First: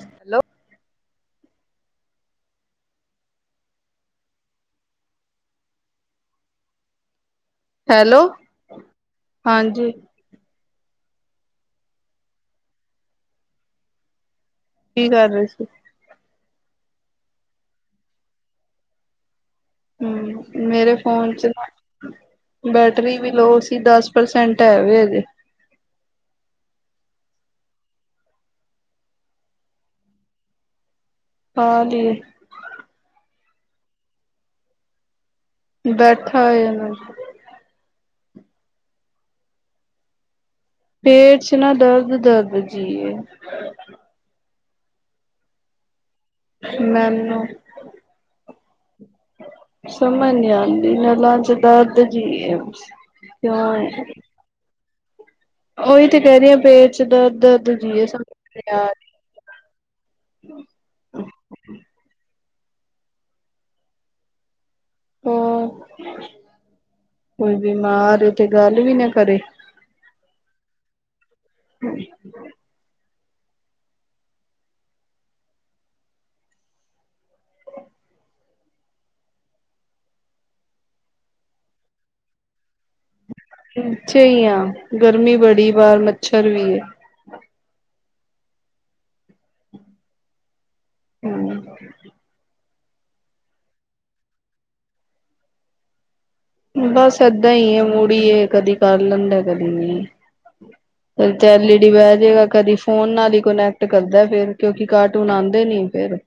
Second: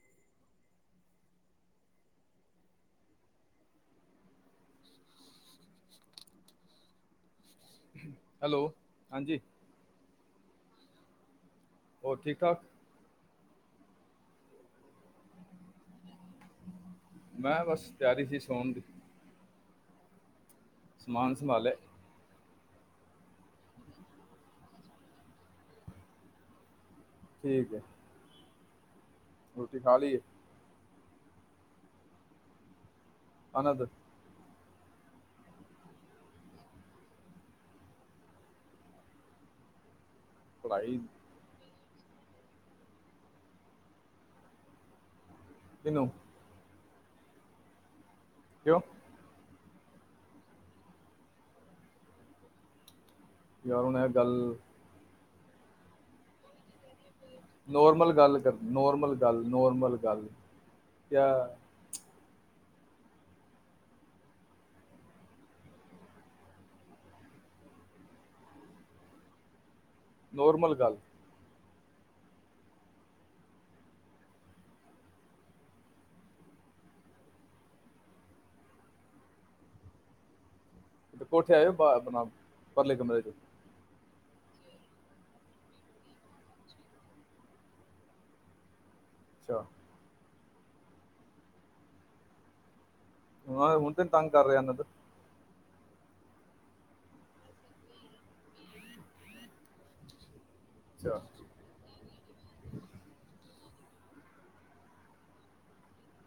Hello, hello, ਹਾਂਜੀ। ਹੋਰ, ਠੀਕ-ਠਾਕ। ਕੀ ਕਰ ਰਹੇ ਸੀ। ਮੈਂ ਬਸ ਤਿਆਰੀ ਸੀ। ਸੋਣ ਦੀ ਹਮ। ਮੇਰੇ ਫੋਨ ਸਮਾਨ ਚ ਸੰਭਾਲਿਆ ਬੈਟਰੀ ਵੀ ਲੋ ਸੀ ਦਸ ਪਰਸੈਂਟ ਐਵੇ ਅਜੇ ਠੀਕ ਹੈ। ਖਾ ਲਾਏ। ਹਾਂ ਜੀ। ਹਨਦ ਬੈਠਾ ਏ ਪੜ੍ਹਾਈ ਪੇਟ ਚ ਨਾ ਦਰਦ -ਦਰਦ ਜੀਏ। ਕਿਨੂੰ ਮੈਨੂੰ ਕਿਉਂ ਸਮਝ ਨੀਂ ਆਂਦੀ। ਨਾ ਲਾ ਚ ਦਰਦ ਕਿਉਂ ਯਾਰ ਹੁਨ ਏ? ਇਹ ਗੱਲ ਉਹੀ ਤੇ ਕਹਿ ਰਹੀ ਹੈ। ਪੇ ਨੋਰਮਲ ਗੱਲ ਕਰਨ, ਨੋਰਮਲ ਗੱਲ, ਨੋਰਮਲ ਗੱਲ ਕ ਹਾਂ। ਕੋਈ ਬਿਮਾਰ ਉ ਤੇੇ ਗੱਲ ਵੀ ਨਾ ਕਰੇ। ਨੋਰਮਲ ਗੱਲ ਹਮ ਤੇ ਕੋਠੇ ਆਇ ਆਪਣਾ ਪਰਲੇ ਕਮਰੇ ਚ ਅੱਛੇ ਹੀ ਹਾਂ ਗਰਮੀ ਬੜੀ ਵਾਰ ਮੱਛਰ ਵੀ ਹੈ ਅੱਛਾ ਹਮ ਹ ਹੁਣ ਤੇ ਤੰਗ ਕਰ ਰਿਹਾ ਇਹਨਾਂ ਦਾ ਬਸ ਏਦਾਂ ਹੀ ਹੈ ਮੁੜੀ ਹੈ ਕਦੀ ਕਰ ਲੈਂਦਾ ਹੈ ਕਦੀ ਨਹੀਂ ਅੱਛਾ ਚ ਤੇ ਐਲਈ ਡੀ ਬਹਿ ਜੇਗਾ ਕਦੀ ਫੋਨ ਨਾਲ ਹੀ ਕੋਨੈਕਟ ੱਟ ਕਰਦਾ ਫੇਿਰ ਕਿਉਂਕਿ ਕਾਰਟੂਨ ਆਉਂਦੇ ਨ ਫੇਿਰ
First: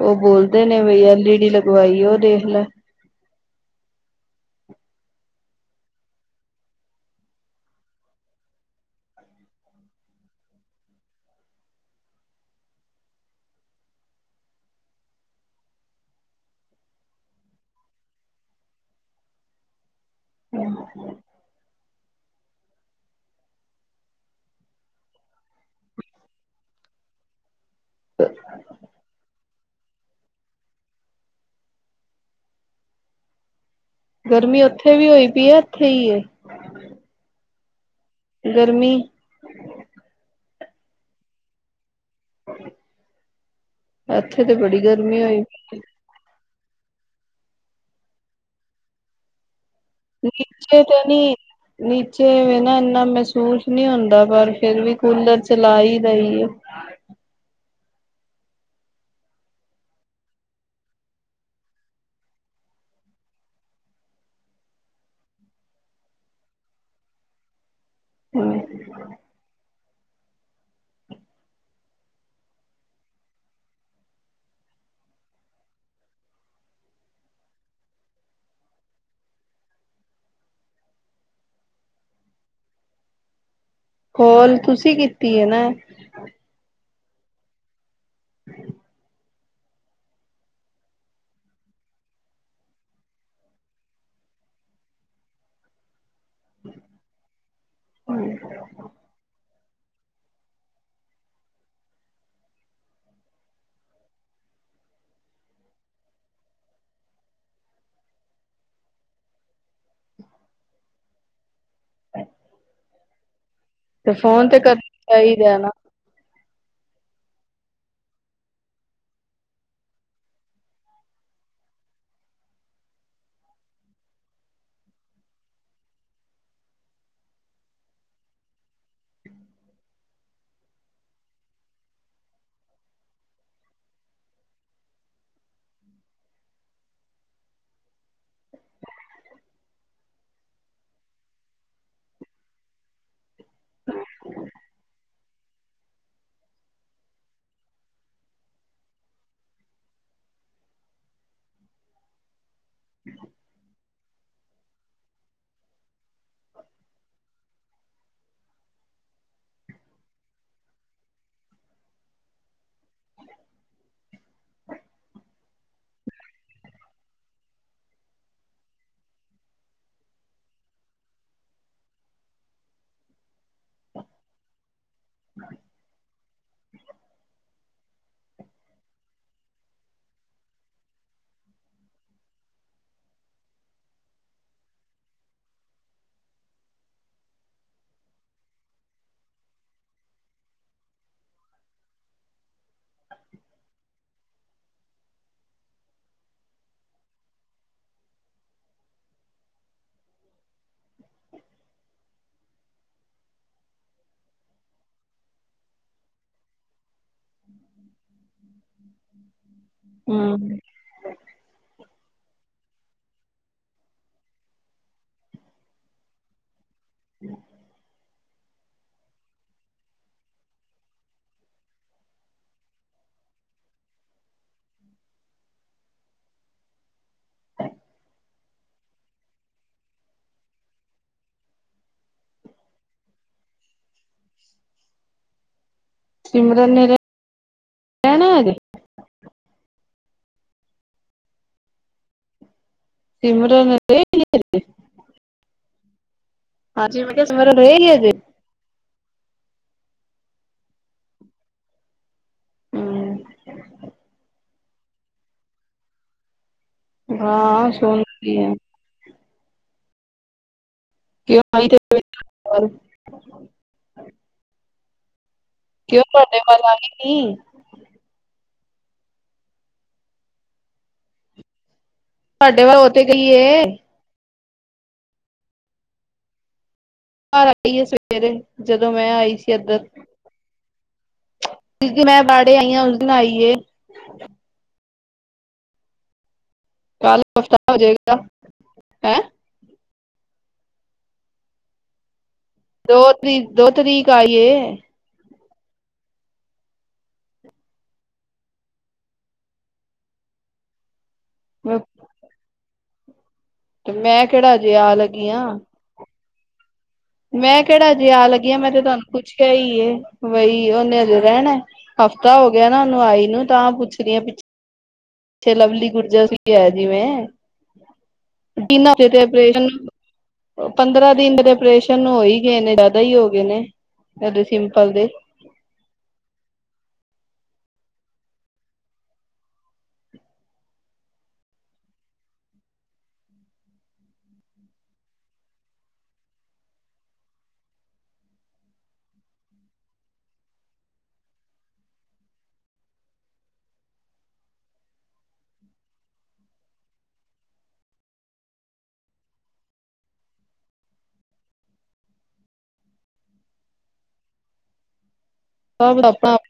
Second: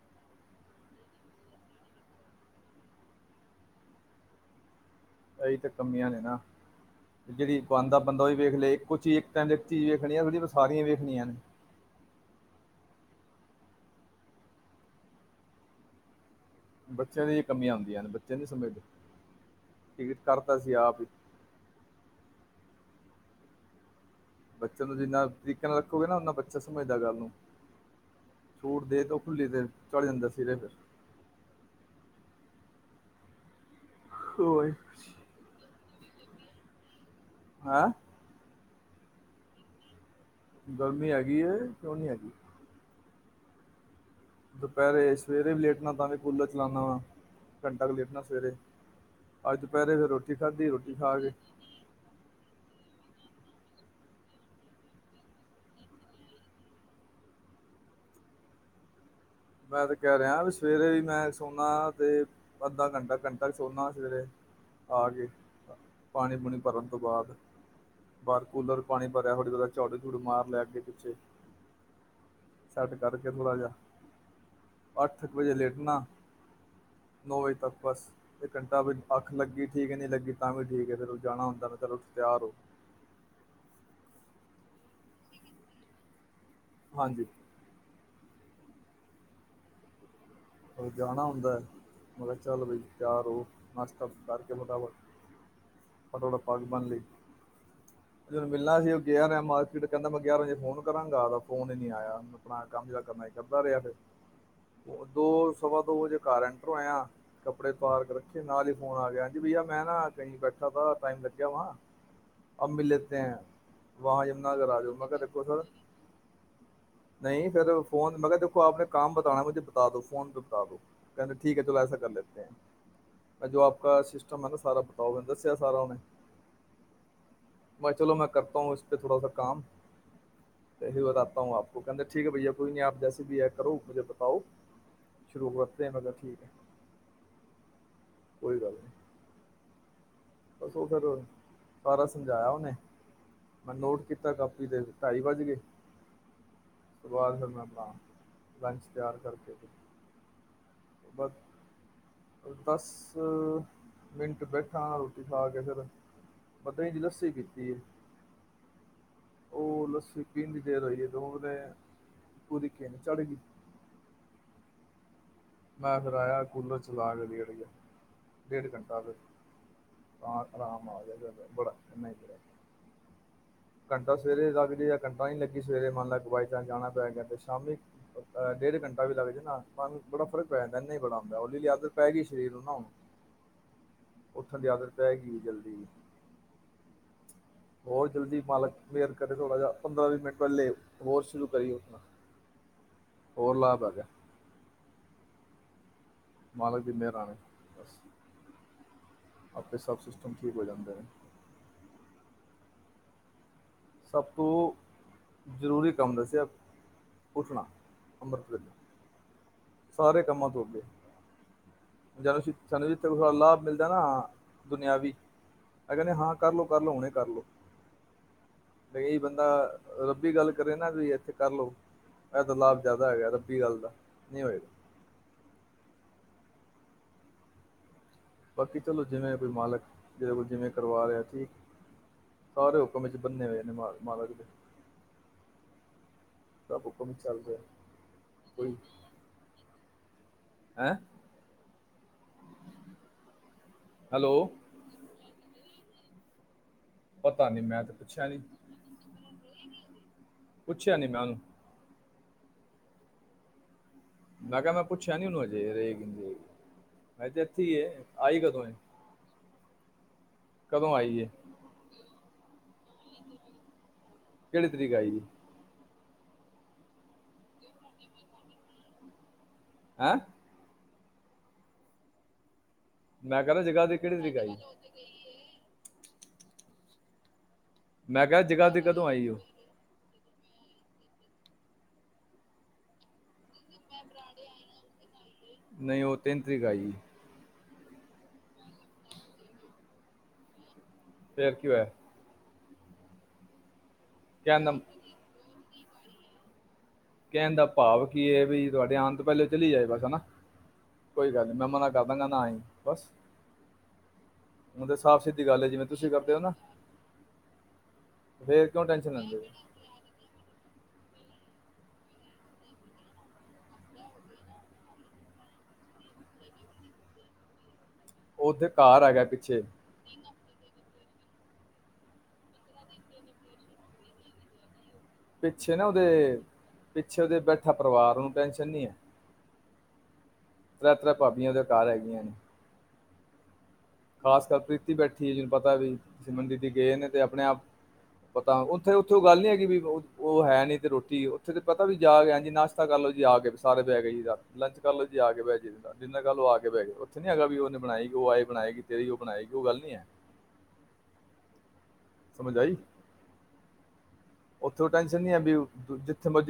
ਉਹ ਬੋਲਦੇ ਨੇ ਬਈ ਐਲਈ ਡੀ ਲਗਵਾਈ ਉਹ ਦੇਖ ਲੈ ਇਹੀ ਤਾਂ ਕਮੀਆਂ ਨੇ ਨਾ ਜਿਹੜੀ ਬੰਦ ਬੰਦਾ ਓਹੀ ਵੇਖ ਲਏ ਇੱਕੋ ਚੀਜ਼ ਟੈਮ ਚੀਜ਼ ਵੇਖਣੀ ਸਾਰੀਆਂ ਵੇਖਣੀਆਂ ਨੇ ਬੱਚਿਆਂ ਦੀ ਕਮੀਆਂ ਆਉਂਦੀਆਂ ਨੇ ਬੱਚੇ ਨੀ ਸਮਝਦੇ ਟਿਕਟ ਕਰਤਾ ਸੀ ਆਪ ਹੀ ਬੱਚਿਆਂ ਨੂੰ ਜਿੰਨਾ ਤਰੀਕੇ ਨਾਲ ਰੱਖੋਗੇ ਨਾ ਓਨਾ ਬੱਚਾ ਸਮਝਦਾ ਗੱਲ ਨੂੰ ਛੂਟ ਦੇ ਦੋ ਭੁੱਲੀ ਤੇ ਚੱਲ ਜਾਂਦਾ ਸਿਰੇ ਫਿਰ ਗਰਮੀ ਫਿਰ ਉੱਥੇ ਵੀ ਹੋਈ ਪਈ ਹੈ [unintelligible] ਹੈਂ ਗਰਮੀ ਗਰਮੀ ਹੈਗੀ ਏ ਕਿਉਂ ਨ ਨਹੀਂ ਹੈਗੀ ਇੱਥੇ ਤੇ ਬੜੀ ਦੁਪਹਿਰੇ ਗਰਮੀ ਹੋਈ ਸਵੇਰੇ ਵੀ ਲੇਟਣਾ ਤਾਂ ਵੀ ਕੂਲਰ ਚਲਾਉਦਾ ਵਾ ਘੰਟਾ ਕੁ ਲੇਟਣਾ ਸਵੇਰੇ ਅੱਜ ਦੁਪਹਿਰੇ ਫਿਰ ਰੋਟੀ ਖਾਧੀ ਨੀਚੇ ਰੋਟੀ ਤਾਂ ਖਾ ਕੇ ਨਹੀਂ ਨੀਚੇ ਨਾ ਨਾ ਮਹਿਸੂਸ ਨਹੀਂ ਹੁੰਦਾ ਪਰ ਫੇਿਰ ਵੀ ਕੂਲਰ ਚਲਾਈ ਦਾ ਹੀ ਮੈਂ ਤੇ ਕਹਿ ਰਿਹਾ ਵੀ ਸਵੇਰੇ ਵੀ ਮੈਂ ਸੋਦਾ ਤੇ ਅੱਧਾ ਘੰਟਾ ਘੰਟਾ ਸੋਨਾ ਸਵੇਰੇ ਆ ਕੇ ਪਾਣੀ ਪੂਣੀ ਭਰਨ ਤੋਂ ਬਾਅਦ ਬਾਹਰ ਹਮ ਕੂਲਰ ਪਾਣੀ ਭਰਿਆ ਹੋਲੀ ਝਾੜੂ ਝੁੜ੍ਹੁ ਮਾਰ ਲਿਆ ਅੱਗੇ ਪਿੱਛੇ ਸੈਟ ਕਰਕੇ ਥੋੜਾ ਜਹਾ ਅੱਠ ਕੁ ਵਜੇ ਲੇਟ ਨਾ ਨੌ ਵਜੇ ਤੱਕ ਬਸ ਇੱਕ ਘੰਟਾ ਅੱਖ ਲੱਗੀ ਠੀਕ ਹੈ ਨਹੀਂ ਲੱਗੀ ਤਾਂ ਵੀ ਠੀਕ ਹੈ ਫਿਰ ਜਾਣਾ ਹੁੰਦਾ ਤਾਂ ਚਲੋ ਤਿਆਰ ਹੋ ਕੋਲ ਤੁਸੀਂ ਕੀਤੀ ਨਾ ਹਾਂਜੀ ਹਮ ਅ ਜਾਣਾ ਹੁੰਦਾ ਹੈ ਮ ਕਿਹਾ ਚੱਲ ਭਾਈ ਤਿਆਰ ਹੋ ਨਾਸ਼ਤਾ ਕਰਕੇ ਫਟਾਵਟ ਫਟਾਫਟ ਪਾਕ ਬਣ ਲਈ ਜਹਨੂੰ ਮਿਲਣਾ ਸੀ ਉਹ ਗਿਆਰਹਾ ਮਾਰਚ ਕਹਿੰਦਾ ਮੈਂ ਗਿਆਰਾਂ ਵਜੇ ਫੋਨ ਕਰਾਂਗਾ ਫੋਨ ਹੀ ਨੀ ਆਇਆ ਆਪਣਾ ਕੰਮ ਜਿਹੜਾ ਕਰਨਾ ਕਰਦਾ ਰਿਹਾ ਫਿਰ ਦੋ ਸਵਾ ਦੋ ਵਜੇ ਘਰ ਐਂਟਰ ਹੋਏਆ ਕੱਪੜੇ ਪਾਰ ਕੇ ਰੱਖੇ ਨਾਲ ਹੀ ਫੋਨ ਆ ਗਿਆ ਹਾਂਜੀ ਭਈਆ ਮੈਂ ਨਾ ਕਹੀ ਬੈਠਾ ਾ ਟਾਈਮ ਲੱਗਿਆ ਵਹਾ ਅਬ ਮਿਲ ਲਤੇ ਹੈ ਤੇ ਵਾਂ ਫੋਨ ਤੇ ਯਮੁਨਾਗਰ ਆ ਜਾਓ ਦੇਖੋ ਮੈ ਕਰਨਾ ਕਿਹਾ ਦੇਖੋ ਚਾਹੀਦਾ ਸਰ ਨਾ। ਨਹੀਂ ਫਿਰਰ ਫੋਨ ਮੈਂ ਕਿਹਾ ਦੇਖੋ ਆਪ ਨੇ ਕਮ ਬਤਾਨਣਾ ਮੁਝੇ ਫੋਨ ਪੇ ਬਤਾ ਦੋ ਕਹਿੰਦੇ ਠੀਕ ਚਲੋ ਐਸਾ ਕਰ ਲੇਤੇ ਹੈ ਜੋ ਅਪਕਾ ਸਿਸਟਮ ਹੈ ਨਾ ਸਾਰਾ ਬਤਾਓ ਮੇਨ ਦੱਸਿਆ ਸਾਰਾ ਓਹਨੇ ਚਲੋ ਮੈਂ ਕਰਤਾ ਹੂ ਇਸ ਪੇ ਥੋੜਾ ਕੰਮ ਬਤਾਤਾ ਹੂ ਅਪਕੋ ਕਹਿੰਦੇ ਠੀਕ ਭ ਕੋਈ ਨੀ ਬਾਇਯਅ ਜੈੇ ਵੀ ਹੈ ਕਰੋ ਮੁਝੇ ਬਤਾਓ ਸ਼ੁਰੂਆ ਤੇ ਮਤਲਬ ਠੀਕ ਹੈ ਕੋਈ ਗੱਲ ਨੀ ਬਸ ਉਹ ਫਿਰ ਸਾਰਾ ਸਮਜਾਇਆ ਉਹਨੇ ਮੈਂ ਨੋਟ ਕੀਤਾ ਕਾਪੀ ਤੇ ਢਾਈ ਵੱਜ ਗਏ ਉਸ ਬਾਅਦ ਫਿਰ ਮੈਂ ਬਣਾ ਲੰਚ ਤਿਆਰ ਕਰਕੇ ਬਸ ਦਸ ਮਿੰਟ ਬੈਠਾ ਰੋਟੀ ਖਾ ਕੇ ਫੇਰ [unintelligible] ਦੀ ਲੱਸੀ ਪੀਤੀ ਹੈ ਉਹ ਲੱਸੀ ਪੀਂਦੀ ਦੇਰ ਹੋਈਏ [unintelligible] ਪੂਰੀ ਕਿਨ ਚੜ੍ਹ ਗਈ ਮੈਂ ਫਿਰ ਆਇਆ ਕੂਲਰ ਚਲਾ ਕੇ ਉੜੀ ਗਿਆ ਡੇੜ ਘੰਟਾ ਆਰਾਮ ਆ ਗਿਆ ਫਿਰ ਬੜਾ [unintelligible] ਘੰਟਾ ਸਵੇਰੇ ਲੱਗ ਜਾ ਜਾਂ ਘੰਟਾ ਨੀ ਲੱਗੀ ਸਵੇਰੇ ਮੰਨ ਲੱਗ ਬਾਈ ਤਾਂ ਜਾਣਾ ਪੈ ਗਿਆ ਤੇ ਸ਼ਾਮੀ ਡੇਢ ਘੰਟਾ ਵੀ ਲੱਗ ਜੇ ਨਾ ਬੜਾ ਫਰਕ ਪੈ ਜਾਂਦਾ ਇਨਾ ਬੜਾ ਹੁੰਦਾ ਉਹਦੀ ਦੀ ਆਦਤ ਪੈ ਗਈ ਸਰੀਰ ਨਾ ਹੁਣ ਉੱਥਣ ਦੀ ਆਦਤ ਪੈ ਗਈ ਜਲਦੀ ਹੋਰ ਜਲਦੀ ਮਾਲਕ ਮੇਹਰ ਕਰੇ ਥੋੜਾ ਜਿਹਾ ਪੰਦਰਾਂ ਵੀਹ ਮਿੰਟ ਪਹਿਲੇ ਹੋਰ ਸ਼ੁਰੂ ਕਰੀ ਉਣਾ ਹੋਰ ਲਾ ਮਾਲਕ ਦੀ ਮਿਹਰਾਂ ਨੇ ਬਸ ਆਪੇ ਸਭ ਸਿਸਟਮ ਠੀਕ ਹੋ ਜਾਂਦੇ ਨੇ ਸਭ ਤੋਂ ਜ਼ਰੂਰੀ ਕੰਮ ਦੱਸਿਆ ਉੱਠਣਾ ਅੰਮ੍ਰਿਤ ਵੇਲੇ ਸਾਰੇ ਕੰਮਾਂ ਹਮ ਤੋਂ ਅੱਗੇ [unintelligible] ਸਾਨੂੰ ਜਿੱਥੇ ਥੋੜਾ ਲਾਭ ਮਿਲਦਾ ਨਾ ਦੁਨੀਆਂ ਵੀ ਆਹ ਕਹਿੰਦੇ ਹਾਂ ਕਰ ਲੋ ਕਰ ਲੋ ਹੁਣੇ ਕਰਲੋ ਕਈ ਬੰਦਾ ਰੱਬੀ ਗੱਲ ਕਰੇ ਨਾ ਵੀ ਇੱਥੇ ਕਰ ਲਓ ਇਹ ਤਾਂ ਲਾਭ ਜ਼ਿਆਦਾ ਹੈਗਾ ਰੱਬੀ ਗੱਲ ਦਾ ਨਹੀਂ ਹੋਏਗਾ ਬਾਕੀ ਚਲੋ ਜਿਵੇਂ ਕੋਈ ਮਾਲਕ ਜਿਹਦੇ ਕੋਲ ਜਿਵੇਂ ਕਰਵਾ ਰਿਹਾ ਠੀਕ ਸਾਰੇ ਹੁਕਮ ਵਿੱਚ ਬੰਨੇ ਹੋਏ ਨੇ ਮਾਲ ਮਾਲਕ ਦੇ ਸਿਮਰਨ ਨੇ ਬਾਪੁੱਖਮ ਚੱਲਦਾ ਰਹਿਣਾ ਹਜੇ ਕੋਈ ਹੈਂ ਹੈਲੋ [unintelligible] ਹਾਂਜੀ ਮੈਂ ਕਿਹਾ ਪਤਾ ਨੀ ਮੈਂ ਤੇ [unintelligible] ਪੁੱਛਿਆ ਨੀ ਪੁੱਛਿਆ ਨੀ ਮੈਂ ਉਹਨੂੰ ਹੂੰ ਮੈਂ ਕਿਹਾ ਮੈਂ ਪੁੱਛਿਆ ਨੀ ਉਹਨੂੰ ਹਜੇ ਰਹੇਗੀ ਨਹੀਂ ਰਹੇਗੀ ਹਲੇ ਤੇ ਇੱਥੇ ਹਾਂ ਹੀ ਹੈ ਸੁਣਦੀ ਆਈ ਆ ਕਦੋਂ ਏ ਹੈ ਕਿਉਂ ਆਈ ਤੇ ਹੂੰ ਇੱਕ ਤਰੀਕ ਆਈ ਜੀ ਕਿਉਂ [unintelligible] ਹੈਂ ਤੁਹਾਡੇ ਵੱਲ ਤੇ ਗਈ ਮੈਂ ਕਹਿੰਦਾ ਏ ਜਗ੍ਹਾ ਦੀ ਕਿਹੜੀ ਤਰੀਕ ਆਈ ਹਾਂ ਆਈਏ ਮੈਂ ਸਵੇਰੇ ਕਿਹਾ ਜਗ੍ਹਾ ਦੀ ਜਦੋਂ ਕਦੋਂ ਮੈਂ ਆਈ ਉਹ ਸੀ ਇੱਧਰ ਜਿਸ ਦਿਨ ਮੈਂ [unintelligible] ਆਈ ਹਾਂ ਉਸ ਦਿਨ ਆਈਏ ਨਹੀਂ ਉਹ ਤਿੰਨ ਤਰੀਕ ਆਈ ਕੱਲ ਹਫ਼ਤਾ ਹੋ ਜਾਏਗਾ ਹੈਂ ਫਿਰ ਕੀ ਹੋਇਆ ਦੋ ਤਰੀਕ ਦੋ ਤਰੀਕ ਕਹਿਣ ਦਾ [unintelligible] ਕਹਿਣ ਦਾ ਭਾਵ ਕੀ ਹੈ ਵੀ ਤੁਹਾਡੇ ਆਣ ਪਹਿਲੇ ਚਲੀ ਜਾਏ ਬਸ ਹਨਾ ਕੋਈ ਗੱਲ ਨੀ ਮੈਂ ਮਨਾ ਕਰਦਾਂਗਾ ਨਾ ਆਈ ਬਸ, ਤੇ ਮੈਂ ਕਿਹੜਾ ਹਜੇ ਹੁਣ ਆ ਤਾਂ ਸਾਫ਼ ਸਿੱਧੀ ਲੱਗੀਆਂ। ਗੱਲ ਹੈ ਜਿਵੇਂ ਤੁਸੀਂ ਕਰਦੇ ਔ ਨਾ, ਮੈਂ ਕਿਹੜਾ ਜੇ ਆ ਲੱਗੀਆਂ ਫੇਰ ਮੈਂ ਤੇ ਕਿਉਂ ਤੁਹਾਨੂੰ ਟੈਨਸ਼ਨ ਲੈਂਦੇ ਹੋ ਪੁੱਛਿਆ ਹੀਏ ਬਈ ਉਨੇ ਹਜੇ ਰਹਿਣਾ ਹਫਤਾ ਹੋ ਗਿਆ ਨਾ ਉਹਨੂੰ ਆਈ ਨੂੰ ਤਾਂ ਪੁੱਛਦੀ ਆ ਪਿੱਛ ਇੱਛੇ ਲਵਲੀ ਗੁਰਜਰ ਵੀ ਹੈ ਜਿਵੇਂ ਉਹਦੇ [unintelligible] ਨਾਂ ਘਰ ਹੈਗਾ ਪਿੱਛੇ ਪੰਦਰਾਂ ਦਿਨ ਔਪਰੇਸ਼ਨ ਹੋ ਹੀ ਗਏ ਨੇ ਜ਼ਿਆਦਾ ਹੀ ਹੋ ਗਏ ਨੇ ਸਿੰਪਲ ਤੇ ਪਿੱਛੇ ਨਾ ਉਹਦੇ ਪਿੱਛੇ ਉਹਦੇ ਬੈਠਾ ਪਰਿਵਾਰ ਨੂੰ ਟੈਸ਼ਨ ਨੀ ਹੈ। ਤਰਾ ਤਰਾ ਭਾਬੀਆਂ ਉਹਦੇ ਘਰ ਹੈਗੀਆਂ ਨੇ, ਖਾਸ ਕਰ ਪ੍ਰੀਤੀ ਬੈਠੀ ਹੈ, ਜਿਹਨੂੰ ਪਤਾ ਵੀ ਸਿਮਨ ਦੀਦੀ ਗਏ ਨੇ ਤੇ ਆਪਣੇ ਆਪ ਪਤਾ ਉੱਥੇ-ਉੱਥੇ ਉਹ ਗੱਲ ਨੀ ਹੈਗੀ ਵੀ ਉਹ ਹੈ ਨੀ ਨਹੀਂ ਤੇ ਰੋਟੀ ਉੱਥੇ ਤੇ ਪਤਾ ਵੀ ਜਾ ਗਿਆ ਜੀ ਨਾਸ਼ਤਾ ਕਰ ਲਓ ਜੀ ਆ ਕੇ ਸਾਰੇ ਬਹਿ ਗਏ ਜੀ ਰਾਤ ਲੰਚ ਕਰ ਲਓ ਜੀ ਆ ਕੇ ਬਹਿ ਜੀ ਡਿਨਰ ਕਰ ਲਓ ਆ ਕੇ ਬਹਿ ਗਏ ਉੱਥੇ ਨੀ ਹੈਗਾ ਵੀ ਉਹਨੇ ਬਣਾਈ ਗੀ ਉਹ ਆਏ ਬਣਾਏਗੀ। ਤੇਰੀ ਉਹ ਬਣਾਏਗੀ ਉਹ ਗੱਲ ਨੀ ਹੈ। ਸਮਝ ਆਈ। ਉੱਥੋਂ ਟੈਨ [unintelligible]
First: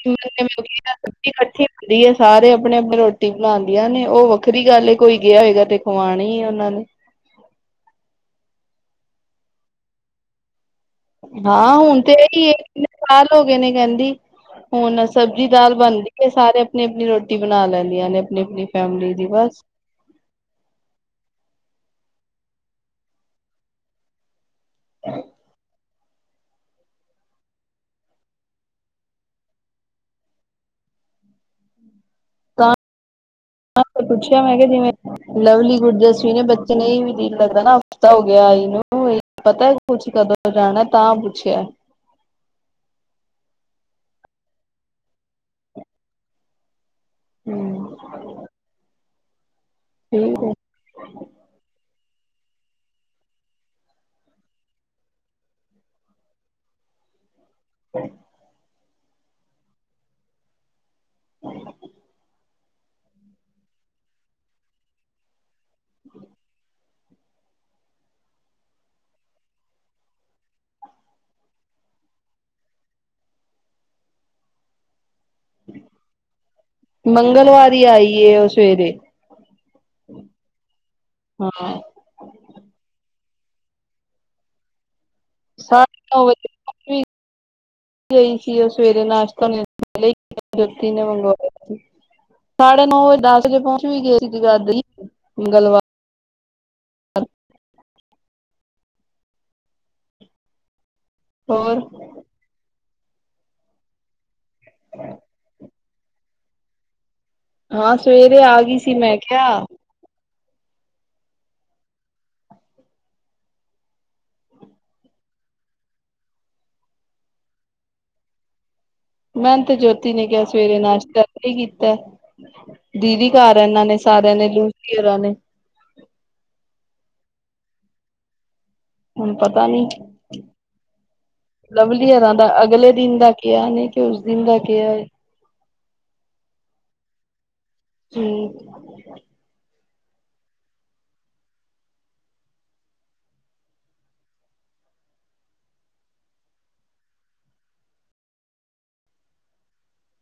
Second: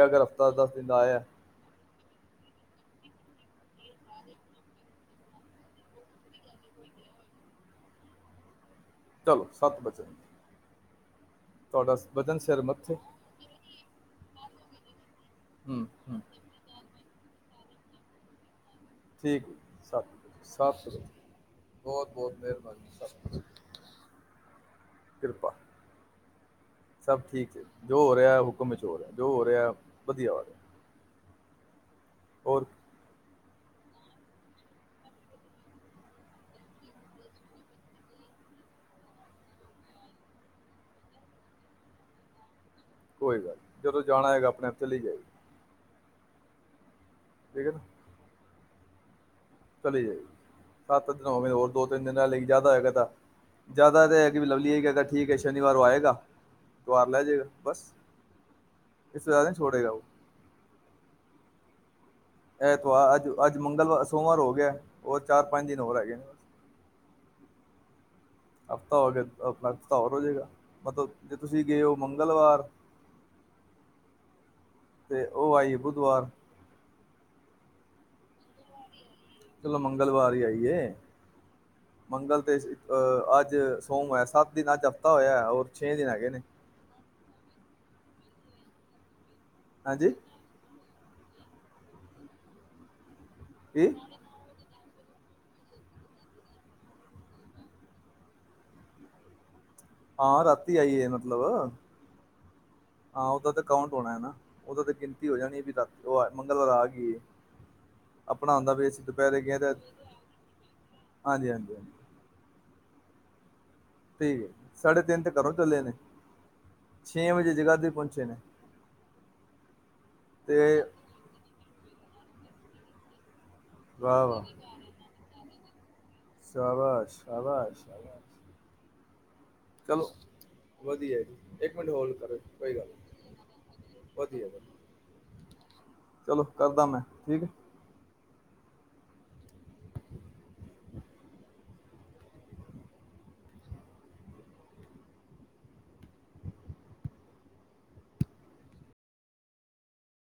ਇਕੱਠੀ ਅਗਰ ਹਫਤਾ ਦਿਨ ਦਾ ਆਇਆ ਹੁੰਦੀ ਹੈ ਸਾਰੇ ਆਪਣੇ ਆਪਣੇ ਰੋਟੀ ਰੋਟੀ ਬਣਾਦੀਆਂ ਨੇ ਉਹ ਵੱਖਰੀ ਗੱਲ ਕੋਈ ਗਿਆ ਹੋਏਗਾ ਤੇ ਖਵਾਣੀ ਉਹਨਾਂ ਨੇ ਚਲੋ ਸੱਤ ਵੱਜੇ, ਹਾਂ ਹੁਣ ਤੇ ਇਹੀ ਐ ਮੱਥੇ ਸਾਲ ਹੋ ਗਏ ਨੇ ਕਹਿੰਦੀ ਹੁਣ ਸਬਜ਼ੀ ਦਾਲ ਹੂੰ ਬਣਦੀ ਹੂੰ ਹੈ ਸਾਰੇ ਆਪਣੀ-ਆਪਣੀ ਰੋਟੀ ਬਣਾ ਲੈਂਦੀਆਂ ਨੇ ਆਪਣੀ-ਆਪਣੀ, ਠੀਕ ਸਾ ਸਾਫ਼ ਸੁਥਰਾ ਬਹੁਤ-ਬਹੁਤ ਮਿਹਰਬਾਨੀ [unintelligible] ਸਭ ਠੀਕ ਐ ਜੋ ਹੋ ਰਿਹਾ ਹੁਕਮ ਵਿੱਚ ਹੋ ਰਿਹਾ ਜੋ ਹੋ ਰਿਹਾ ਵਧੀਆ ਹੋ ਰਿਹਾ। ਔਰ, ਤਾਂ ਪੁੱਛਿਆ ਮੈਂ ਕਿਹਾ ਜਿਵੇਂ ਲਵਲੀ ਗੁਰਦਸਵੀ ਨੇ ਬੱਚੇ ਨੂੰ ਨਹੀ ਵੀ ਜੀ ਲੱਗਦਾ ਨਾ ਹਫਤਾ ਹੋ ਗਿਆਨੂੰ ਪਤਾ ਕੁਛ ਕਦੋਂ ਜਾਣਾ ਤਾਂ ਪੁੱਛਿਆ ਕੋਈ ਗੱਲ ਨਹੀਂ ਜਦੋਂ ਜਾਣਾ ਹੈਏਗਾ ਆਪਣੇ ਆਪ ਚਲੀ ਜਾਏਗੀ। ਹੂੰ, ਠੀਕ ਹੈ ਨਾ ਚਲੀ ਜਾਏ ਸੱਤ ਦਿਨ ਹੋਵੇਂ ਹੋਰ ਦੋ ਤਿੰਨ ਦਿਨ ਲਾਲੇਗੀ ਜ਼ਿਆਦਾ ਹੋਏਗਾ ਤਾਂ ਜ਼ਿਆਦਾ ਤਾਂ ਹੈ ਕਿ ਵੀ ਲਵਲੀ ਆਏਗਾ ਠੀਕ ਹੈ ਸ਼ਨੀਵਾਰ ਔ ਆਏਗਾ ਤਾ ਉਹ ਨਾਲ ਲੈਜੇਗਾ। ਬਸ, ਇਸੇ ਤਰਾ ਨੀ ਛੋੜੇਗਾ ਉਹ, ਇਹ ਤੋ ਆ ਅੱਜ ਅੱਜ ਮੰਗਲਵਾਰ ਸੋਮਵਾਰ ਹੋ ਗਿਆ ਔਰ ਚਾਰ ਪੰਜ ਦਿਨ ਹੋਰ ਰਹਿ ਗਏ। ਹਫ਼ਤਾ ਹੋ ਗਿਆ ਆਪਣਾ ਹਫ਼ਤਾ ਹੋਰ ਹੋ ਜਾਏਗਾ ਮਤਲਬ ਜੇ ਤੁਸੀਂ ਗਏ ਹੋ ਮੰਗਲਵਾਰ ਤੇ ਉਹ ਆਈ ਬੁਧਵਾਰ ਮੰਗਲਵਾਰ ਆਈ ਉਹ ਸਵੇਰੇ ਚਲੋ ਮੰਗਲਵਾਰ ਹੀ ਆਈਏ ਹਾਂ ਮੰਗਲ ਤੇ ਅਹ ਅੱਜ ਸੋਮਵਾਰ ਹੋਇਆ ਸੱਤ ਦਿਨ ਅੱਜ ਪਤਾ ਹੋਇਆ ਹੋਰ ਛੇ ਸਾਢੇ ਦਿਨ ਆ ਨੌ ਗਏ ਨੇ ਵਜੇ ਗਈ ਸੀ ਉਹ ਸਵੇਰੇ ਨਾਸ਼ਤਾ [inaudible] ਹਾਂਜੀ ਮੰਗਵਾਇਆ ਸੀ ਸਾਢੇ ਨੌ ਵਜੇ ਦਸ ਜੇ ਪਹੁੰਚ ਕੀ ਵੀ ਗਏ ਸੀਗਾ ਮੰਗਲਵਾਰ ਹਾਂ ਰਾਤੀ ਆਈਏ ਨਾ ਮਤਲਬ ਹੋਰ ਹਾਂ ਉਦਾਂ ਤਾਂ ਕਾਊਂਟ ਹੋਣਾ ਹੈ ਨਾ ਉਦਾਂ ਤਾਂ ਗਿਣਤੀ ਹੋ ਜਾਣੀ ਹੈ ਵੀ ਰਾਤੀ ਉਹ ਮੰਗਲਵਾਰ ਆ ਗਈ ਹਾਂ ਸਵੇਰੇ ਆਪਣਾ ਆ ਹੁੰਦਾ ਗਈ ਵੀ ਸੀ ਅਸੀਂ ਮੈਂ ਦੁਪਹਿਰੇ ਗਏ ਕਿਹਾ ਤੇ ਹਾਂਜੀ ਹਾਂਜੀ ਹਾਂਜੀ ਠੀਕ ਹੈ ਸਾਢੇ ਤਿੰਨ ਘਰ ਚੱਲੇ ਨੇ ਛੇ ਵਜੇ ਜਗ੍ਹਾ ਤੇ ਪਹੁੰਚੇ ਨੇ ਮੈਂ ਤੇ ਜੋਤੀ ਨੇ ਕਿਹਾ ਤੇ ਸਵੇਰੇ ਨਾਸ਼ਤਾ ਹੀ ਕੀਤਾ ਦੀਦੀ ਘਰ ਇਹਨਾਂ ਨੇ ਵਾਹ ਸਾਰਿਆਂ ਨੇ ਲੂਸਾਂ ਨੇ ਸਾਬਸ ਸ਼ਾਬਸ ਸ਼ ਆਾਬਸ ਹੁਣ ਪਤਾ ਨੀ ਵਧੀਆ ਜੀ ਇੱਕ ਮਿੰਟ ਹੋਲਡ ਲਵਲੀਅਰਾਂ ਕਰੋ ਦਾ ਕੋਈ ਗੱਲ ਅਗਲੇ ਨੀ ਦਿਨ ਦਾ ਕਿਹਾ ਨੇ ਕਿ ਉਸ ਦਿਨ ਵਧੀਆ ਦਾ ਕਿਹਾ ਹੈ ਚਲੋ ਕਰਦਾ ਮੈਂ ਠੀਕ ਜਠੀ [inaudible]